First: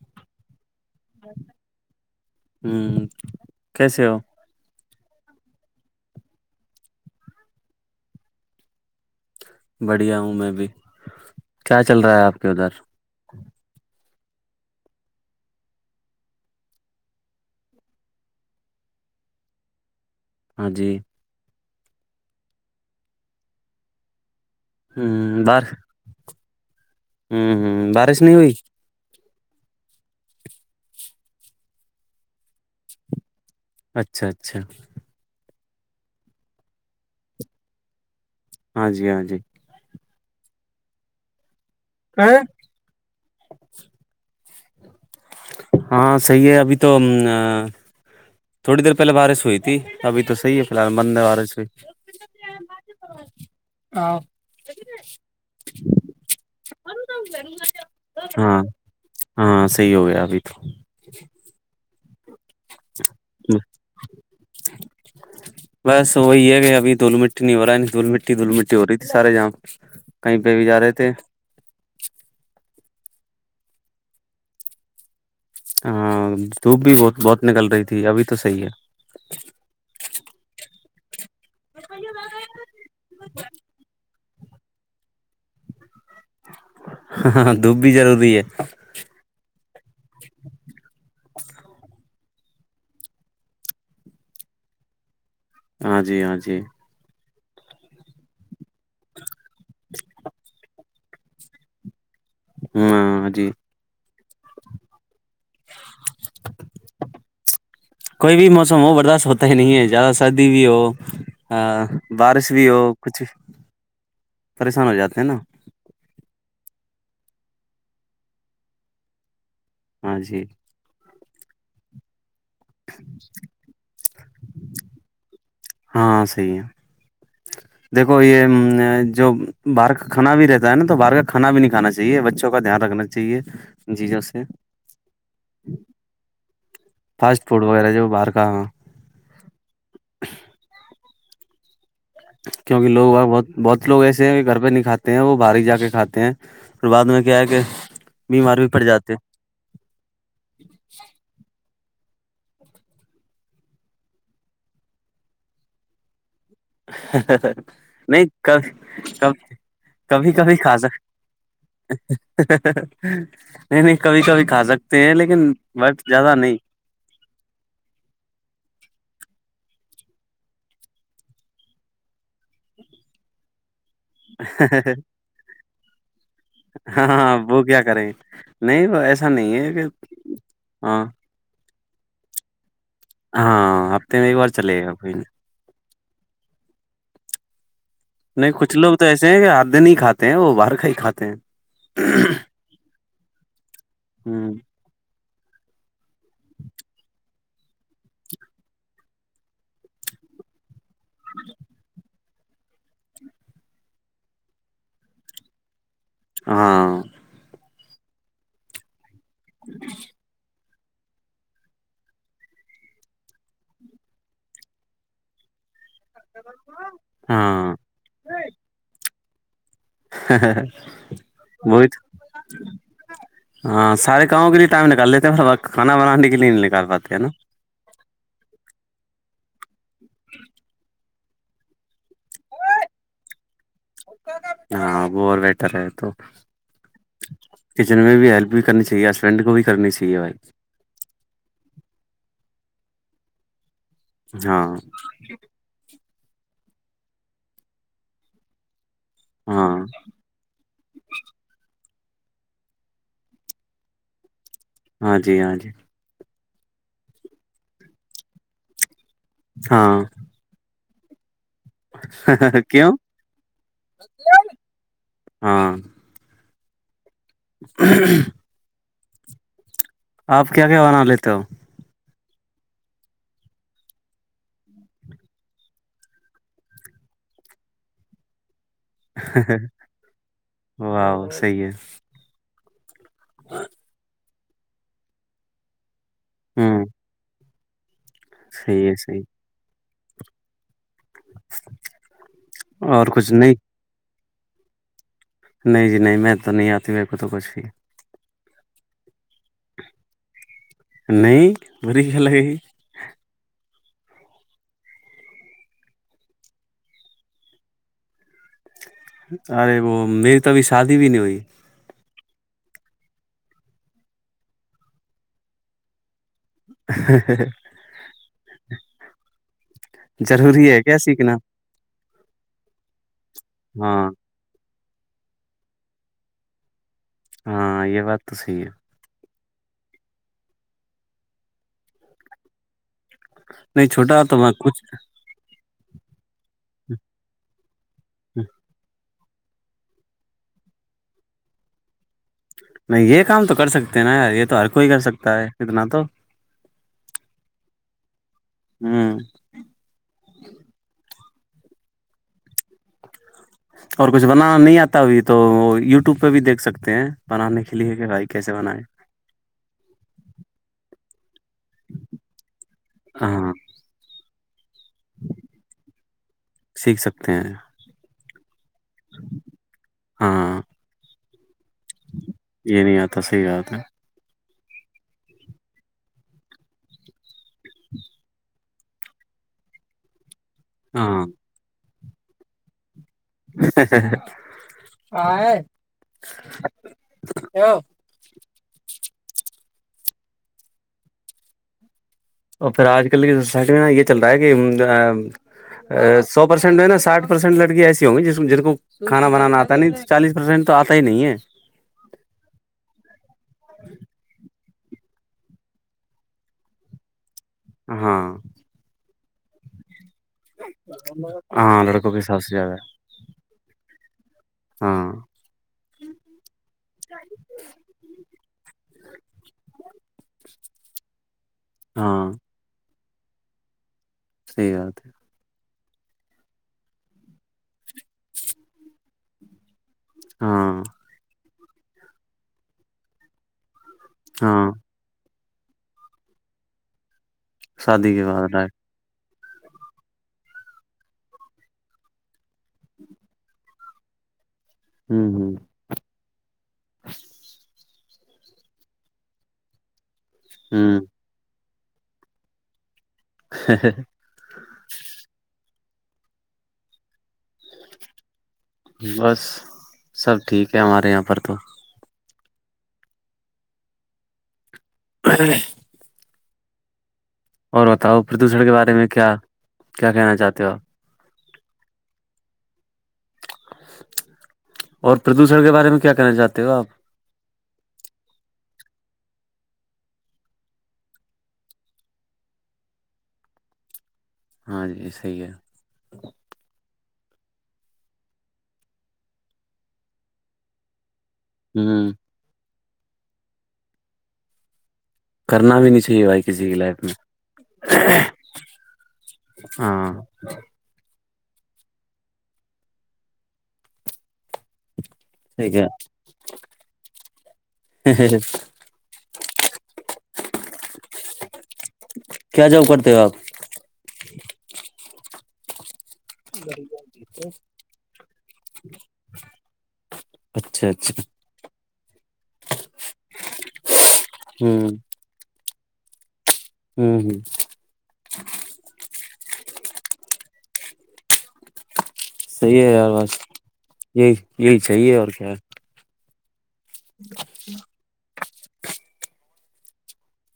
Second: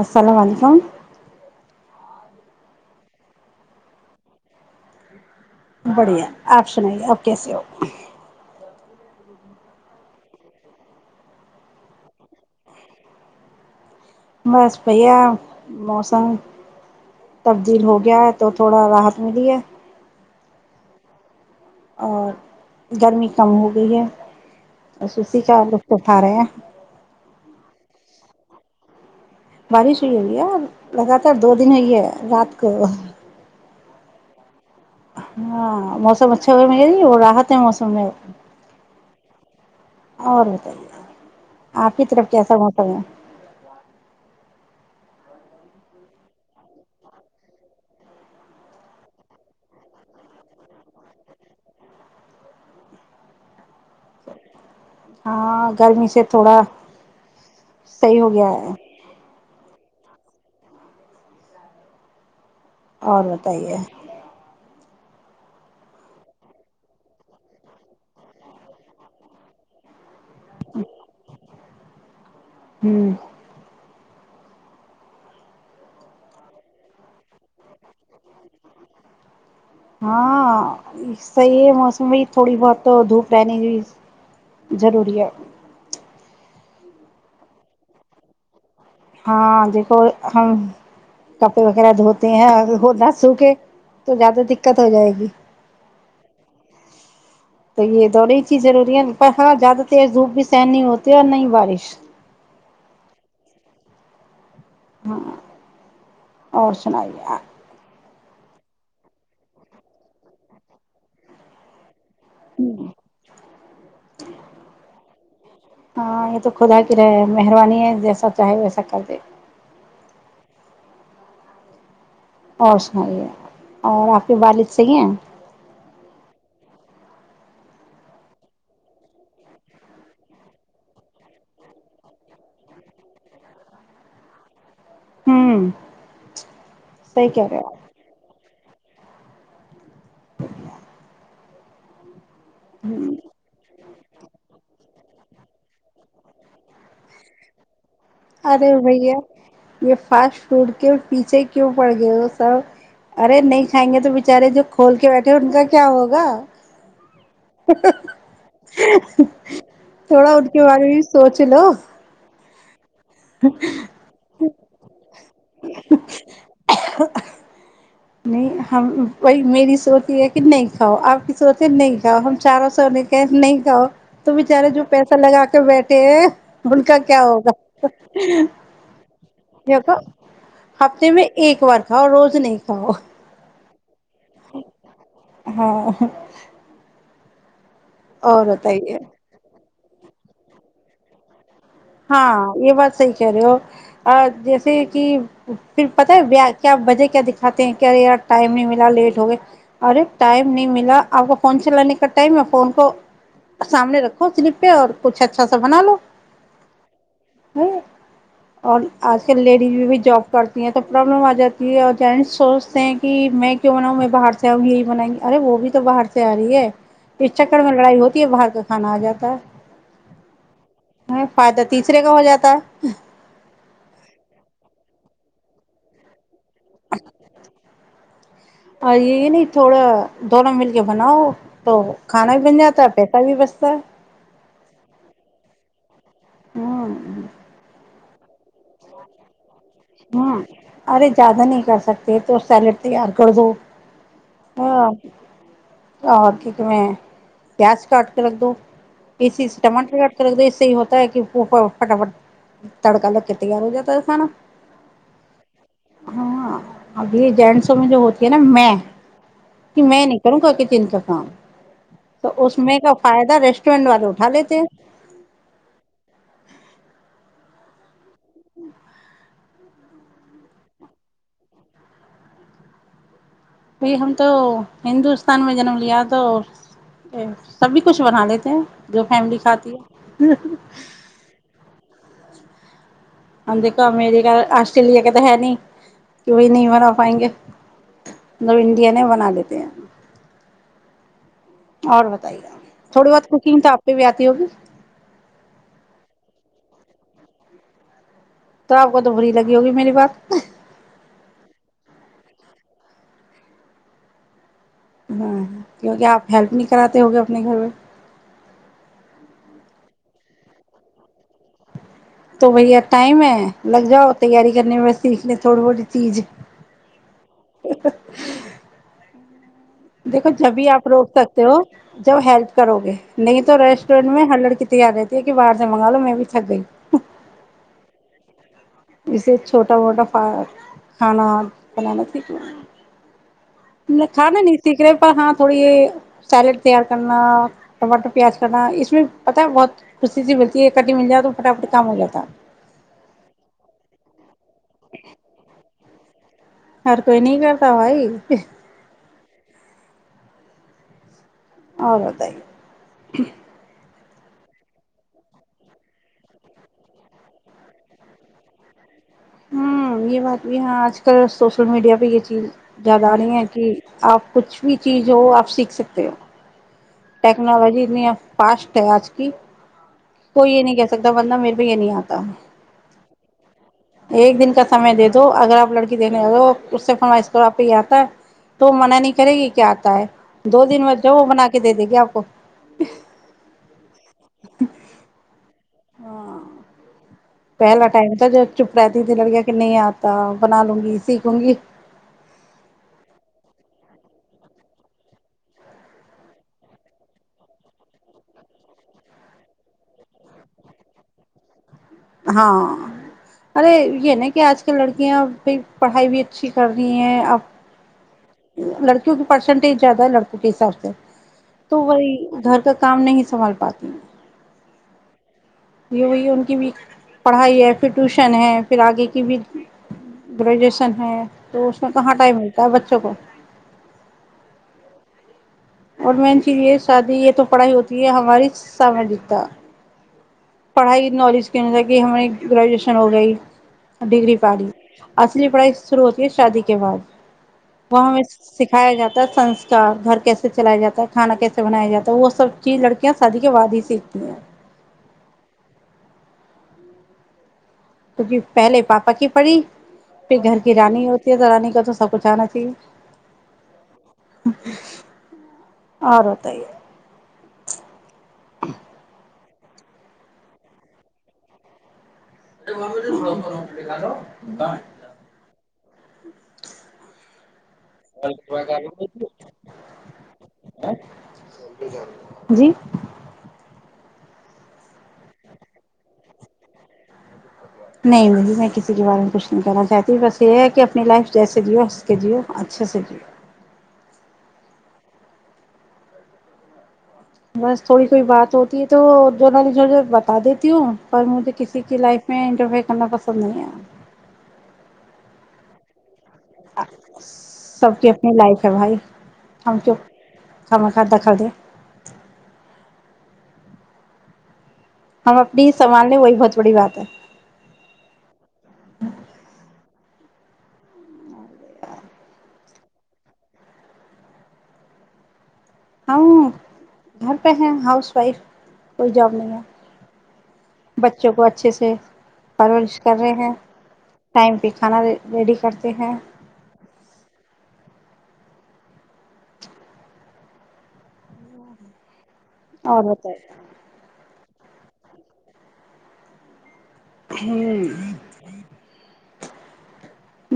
ا [unintelligible] سسلام علیکم ہ کیسے ہو [unintelligible] بڑھیا آپشن ہے اوکے س اوک بڑھیا ہوں میں بھی کیا چل رہا ہے آپ کے ادھر بس بھیا موسم تبدیل ہو گیا ہے تو تھوڑا راحت ملی ہے ہاں جی اور گرمی کم ہو گئی ہے اشی ہ بار چا رفر اٹھا رہے ہیں س بارش ہوئی ہے بھیا لگاتار دو دن ہو ہے رات کو اچھا اچھا ہاں موسم اچھا ہوئے م جی وہ راحت ہے موسم میں ہاں جی ہاں جی اور بت آپ کی طرف کیسا موسم ہے ہاں صحیح ہے ابھی تو تھوڑی دیر پہلے بارش ہوئی تھی ابھی تو صحیح ہے فی الحال مند ہے بارش ہوئی ہاں گرمی سے تھوڑا صحیح ہو گیا ہاں ہے ہاں صحیح ہو گیا ابھی تو اور بتائیے بس وہی ہے کہ ابھی دھول مٹی نہیں ہو رہا ہے دھول مٹی دھول مٹی ہو رہی تھی سارے جام کہیں پہ بھی جا رہے تھے [inaudible] ہوں ہاں تو بھی بت بہت نکل رہی تھی ابھی تو صحیح ہے [unintelligible] صحیح ہے موسم ب تھوڑی بہت دھوپ رہنے ضروری ہے [unintelligible] ہاں دیکھو ہم کپڑے وغیرہ دھوتے ہیں ہو نہ سو کے تو زیادہ دقت ہو جائے گی ہاں جی ہاں جی تو یہ تو نہیںی ضروری ہے پر ہاں زیادہ تیرز زھو بھی سہن نہیں ہوتا کیا نہیں بارش ہاں جی [unintelligible] اور سنائییا کوئی بھی موسم ہو برداشت ہوتا ہی نہیں ہے زیادہ سردی بھی ہو ہ بارش بھی ہو کچھ بھی پریشان ہو جاتے ہیں نا ہاں یہ تو خدا کی رہ مہربانی ہے جیسا چاہے ویسا کر دے [unintelligible] ہاں جی [unintelligible] اور سناائی ہے اور آپ [unintelligible] کے والد صحیح ہیں ہاں صحیح ہے دیکھو یہ جو باہر کا کھانا بھی رہتا ہے نا تو باہر کا کھانا بھی نہیں کھانا چاہیے بچوں کا دھیان رکھنا چاہیے جیزوں سے [unintelligible] ہوں صحیح فاسٹ کہہ رہے فوڈ ہو وغیرہ جو وہ باہر کاا [unintelligible] [inaudible] کیونک لوگ بہت بہت لوگ ایسے ہیں کہ گھر پہ نہیں کھاتے ہیں وہ بھاری جا کے کھاتے ہیں پھر بعد میں کیا ہے کہ [unintelligible] ارے پڑ جاتے بھیا ہیں۔ یہ فاسٹ فوڈ کے پیچھے [unintelligible] کیوں پڑ گئے وہ سب ارے نہیں کھائیں گے تو بچارے جو کھول کے بیٹھے ان کا کیا ہوگا [unintelligible] نہیں ک کب تھوڑا کبھی ان کبھی کے بارے کاصا میں [unintelligible] بھی سوچ لو ہ [unintelligible] نہیں نہیں کبھی کبھی کھا سکتے ہیں لیکن بت زیادہ نہیں نہیں ہم بی میری سوچ یہ ہے کہ نہیں کھاؤ آپ کی سوچ ہے نہیں کھاؤ ہم چاروں سو نے کہ نہیں کھاؤ تو بچارے جو پیسہ لگا کے بیٹھ [unintelligible] ت [unintelligible] ان کا ہاں کیا ہاں ہوگا وہ کیا کریں نہیں وہ ایسا نہیں ہے کہ ہاں ہفتے میں ایک بار [unintelligible] اوراں روز نہیں پا [unintelligible] ہاں ہفتے میں ایک بار چلے گا کوئی [unintelligible] ہاں [unintelligible] چ [unintelligible] نہیں کچھ لوگ تو ایسے ہیں کہ ہاتھ نہیں کاتے ہیں وہ باہر کھ ہی کھاتے ہیں [unintelligible] ہاں یہ بات صحی کہہ رہے ہو ہ جیسے کہ [unintelligible] پھر پت ہے بیا کیا وجہ کیا دکھاتے ہیں کیا یار ٹائم نہیں ملا لیٹ ہو گیا ارے ٹائم نہیں ملا [unintelligible] آپ کو فن سے لے ک [unintelligible] میں فون کو سامنے رکھو سلپ پہ اور کچھ اچھا س بنا لو [unintelligible] ہاں [unintelligible] میں اور [unintelligible] آج کل لیڈیز بھی جاب کر [unintelligible] تو پرابلم آ جاتی ہے اور جینس سوچتے ہیں کہ میں کیوں بناؤں م میں باہر سے آؤں یہی بنیں گی ارے وہ بھ تو باہر سے آ رہی ہے اس چکر میں ہاں لڑائی ہوتی ہے باہر کا کھانا آ جاتا ہے ہ [unintelligible] فائدہ بت تیسرے کا ہو جاتا ہے ہاں سارے کاموں کے لیے ٹائم نکال لیتے کھانا بانانی کے لیے نہیں نےکال پاتے ہے نا اور یہ نہیں تھوڑا دونوں مل کے بناؤ تو کھانا بھی بن جاتا ہے پیسہ بھی بچتا ہے ہاں وہ بیٹر ہے تو ہوں کچن میں بھی ہیلپ بھی کرنی چاہیے ہسبینڈ کو بھی کرنی چاہیے بھائی ہوں ارے زیادہ نہیں کر سکتے تو سیلیڈ تیار کر دو ہاں اور کی کہ ہیں پیاس کاٹ کے رکھ دو اسی سے ہاں ٹماٹر کاٹ کے رکھ د اس سے ہی ہوتا ہے کہا فٹافٹ تڑکا لگ کے تیار ہو جاتا تھا سانا ہاں جی ہاں جی ہاں ابھی جینسوں میں جو ہوتی ہے نا میں کہ ہاں میں نہیں کروں گا کہ دن کاک ہاں تو اس میں کیوں کا فائدہ ریسٹورینٹ والے اٹھا لیتے ہیں ہاں [inaudible] آپ کیا کہوناا لیتے ہو بائی ہم تو ہندوستان میں جنم لیا تو سبھی کچھ بنا لیتے ہیں جو فیملی کھاتی ہے واہ صحیح ہے ہم دیکھو امیریکا آسٹریلیا کے تو ہے نہیں کیی نہیں ہوں منا پائیں گے مطب صحیح ہے انڈین ہی صحیح بنا لیتے ہیں اور بتائیے اور تھوڑی بہت کچھ نہیں کوکنگ تو آپ پہ بھی آ تیو بھی نہیں جی نہیں میں تو نہیں آتی میرے کو تو کچھ بھی تو آ کو تو بری لگی ہوگی میری بات نہیں بڑی گل ہےگ ہ ہاں کیونکہ آپ ہیلپ نہیں کراتے ہو گے اپنے گھر میں ارے وہ میری تو ابھی شادی بھی نہیں ہوئی تو بھیا ٹائم ہے لگ جاؤ تیاری کرنے میں سیکھ لیں تھوڑی بہڑی چیز ج [inaudible] [inaudible] دیکھو جب بھی ضروری ہے آپ کیا روک سیکھنا سکتے ہو جب ہیلپ کرو گے نہیں تو ریسٹورینٹ ہاں میں ہر لڑک رہتی ہے کہ باہر سے مگا لو میں بھی تھک گئی ہاں یہ بات تو صحی ہے ایسے چھوٹا موٹا کھانا بنانا سیکھ نہیں چھوٹا تو کھانا میں نہیں سیکھ کچھ رہے پر ہاں تھوڑی یہ سیلڈ تیار کرنا ٹماٹر پیاز کرنا اس میں پتا بہت خشی سی ملتی ہے ایک کٹی مل جاے تو فٹافٹ کام ہو جاتا نہیں یہ کام تو کر سکتے ہیں نا یار یہ تو ہر کوئی کر سکتا ہے اتنا تو ہر کوئی نہیں کرتا بھائی ہاں اور بتائیے اور کچھ بنانا نہیں آتا بھی تو وہ یوٹیوب پہ بھی دیکھ سکتے ہیں بنانے کے لیے کہ بھائی کیسے بنائے ہوں یہ بات بھی ہے آج کل [unintelligible] سوشل میڈیا پہ یہ چیز زیادہ آ رہی ہے ہاں کہ آپ کچھ بھی چیز ہو آپ سیکھ سکتے ہو سیکھ سکتے ہیں ٹیکنالوجی اتنی فاسٹ آج کی کوئی ہاں یہ نہیں کہہ سکتا ورنہ میرے کو یہ نہیں آتا صحیح بات ہے ایک دن کا سمے دے دو اگر آپ لڑکی دیکھنے جا رہے ہو اس سے فرمائش کرو کہ آپ کو یہ آتا ہے تو وہ منع نہیں کرے گی آتا ہے دو دن مت جا وہ ہاں بنا کے دے د گے آپ [inaudible] [unintelligible] پہلے ٹائم تھا جب چپ رہتی تھی لڑکیا کہ نہیں آتا بنا لوں گی سیکھ لوں گی اور پھر آج کل کی سوسائٹی میں نا یہ چل رہا ہے کہ سو پرسینٹ مے نا ساٹھ پرسینٹ لکڑیاں ایسی ہوں گی جن کو کھانا بنانا آتا نہیں چالیس پرسینٹ تو آتا ہی نہیں ہے ہاں ارے یہ نا کہ آج کل کی لڑکیاں پڑھائی بھی اچھی کر رہی ہیں اب ہاں کیونکہ پرسنٹیج زیادہ ہے لڑکوں کے حساب سے تو ہاں وہی لڑکوں کے حساب سے گھر زیادہ کا ہے۔ کام نہیں سنبھال پاتی ہاں یہ وہی ان کی بھی پڑھائی ہے پھر ٹیوشن ہے پھر آگے کی بھی گریجویشن ہے تو اس میں کہاں ہاں ٹائم ملتا ہے بچوں کو صحیح بات ہے اور میں چی یہ شادی یہ تو پڑھائی ہوتی ہے ہماری ساماجکتا ہاں پڑھائی نالج کہنے تھا کہ ہماری گریجویشن ہو گئی ڈگری پڑی ہاں پے پڑھائی شرو ہوتی ہے شادی کے بعد وہ شادی ہمیں کے بعد رائٹ سکھایا جاتا تھا سنسکار گھر کیسے ے چلایا جاتا ہے کھا کیسے بنایا جاتا ہے وہ سب چیز لڑکیاں شادی کے بعد ہی سیکھتی ہیں ہوں ہوں کیکہ پہلے پاپا کی پڑی پھر گھر کی ہ رانی ہوتی ہے تو رانی کا تو سب کچھ آنا چاہیے ہ اورت ہی ہے بس سب ٹھیک ہے ہمارے یہاں پر تو ہیلو ا اور بتاؤ پردوشن کے بارے میں کیا کیا کہنا چاہتے ہو آپ جی اور پردوشن کے بارے میں کیا کہنا چاہتے ہو آپ نہیں نہیںی میں کسی کے بارے میں کچھ نہیں کہنا چاہتی بس یہ ہے کہ اپنی لائف جیسے جیو ہنس کے جیو اچھے سے جیو ہاں جی صحیح ہے بس تھوڑی کوئی بات ہوتی ہے تو جو نہ نے بتا دیتی ہوں اور مجھے کسی کی ہوں لائف میں انٹر فیئر کرنا پسند نہیں ہے کرنا بھی نہیں چاہیے بھائی کسی کی لائف میں سب کی اپنی لائف ہے بھائی ہم کیوں ہاں کھانا کھا دخل دے۔۔ ہم اپنی ٹھیک سنبال لیں وہی بہت بڑی بات ہے ہے کیا جاب کرتے ہو آپ ہم گھر پہ ہیں ہاؤس وائف کوئی جاب نہیں اچھا ہے اچھا بچوں کو اچھے سے پرورش کر رہے ہیں ٹائم پہ کھانا ریڈی کرتے ہیں ہوں ہوں صحیح ہے اور یار بس بتائیے یہی یہی چاہیے اور کیا ہوں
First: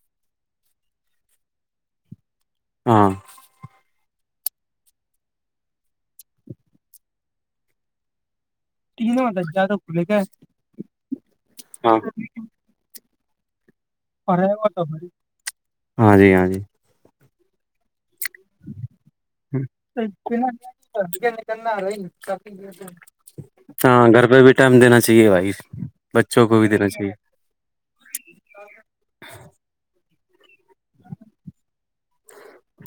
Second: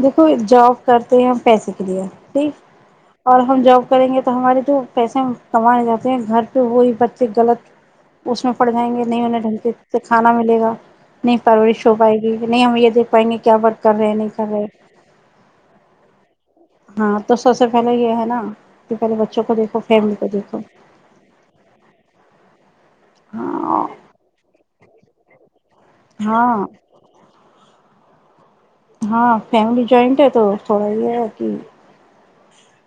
دیکھو جاب کرتے ہیں ہم پیسے کے لیے ج ہاں اور ہم جاؤ کریں گے تو ہمارے تو پیسے کمانے چاہے ہیں گھر پہ وہی بچے غلط اس میں پڑ جائیں گے نہیں انہیں ڈھلک سے کھانا ملے گا نہیں پرورش ہو ہاں پائے گی نہیں ہم یہ دیکھ پائیں گے کیا بات کر رہے ہیں نہیں اور کر رہے ہاں جی ہاں جی [unintelligible] ہاں تو سب سے پہلے یہ ہے نا کہ پہلے بچوں کو دیکھو فیملی کو دیکھو نکلنا رہ [inaudible] ہاں گھر پہ بھی ٹائم دینا چچیے بھائی [inaudible] بچوں کو ہاں بھی دینا چاہیے ہاں فیملی جوائنٹ ہے تو تھوڑا یہ ہے کہ [unintelligible]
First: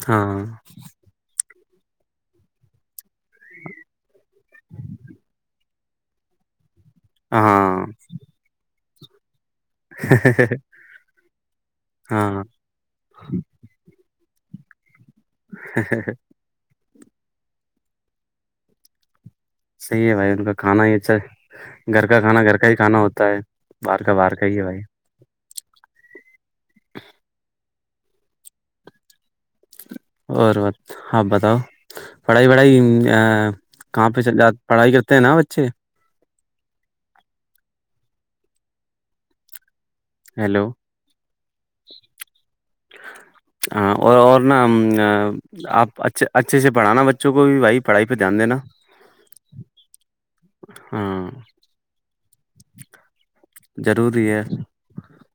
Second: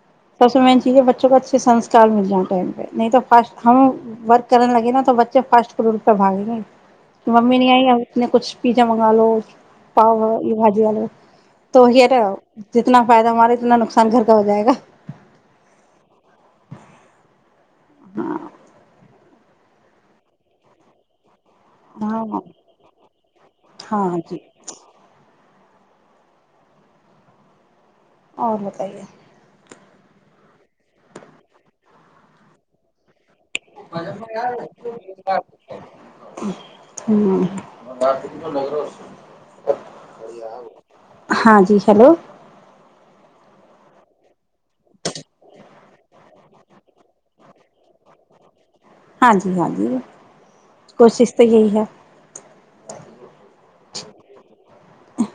ہاں سس م میںین چاہیے بچوں کا اچھا اس سے سنسک مل جاؤں ٹائم پہ نہیں تو فاسٹ ہم ورک کرنے لگے نا تو بچے فاسٹ فوڈ پہ بھگیں گے ممی نہیں آئی ہاں ہے ات نے کچھ پی منگا لو [unintelligible] پاؤ یہ بھجی والے تو ہیا ہاں جتنا فائدہ ہمارا اتنا نقصان کان گھر کا ہو جائے گا ہ ہاں [inaudible] صحیح ہے بھائی ان کا کھانا ہی اچھا ہے گھر کا ہاں کھانا گھر کا ہی کھانا ہوتا ہے باہر ہاں کا ہاں باہر جی کا ہی ہے بھائی اور بتائیے اور ب ہپ بتاؤ پڑھائی وڑھائی کہاں پہ چل جات پڑھائی کرتے ہیں نا بچے ہ ہیلو [inaudible] ہاں جی ہیلو ہاں اور اور نہا آپ ا اچھے سے پڑھانا بچوں کو بھی بھائی پڑھائی پہ دھیان دینا ہاں جی ہاں جی کوشش تو یہی ہے روری ہے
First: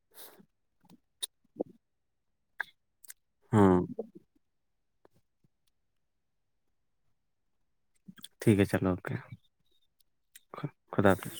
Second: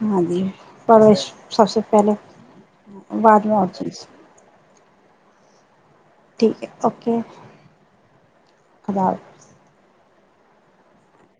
ہاں جی پرورش سب سے پہلے بعد میں ہاں اچوس [inaudible] ٹھیک ہے اوکے ٹھیک ہے چلو خدا اوکے حافظ خ خدا حافظ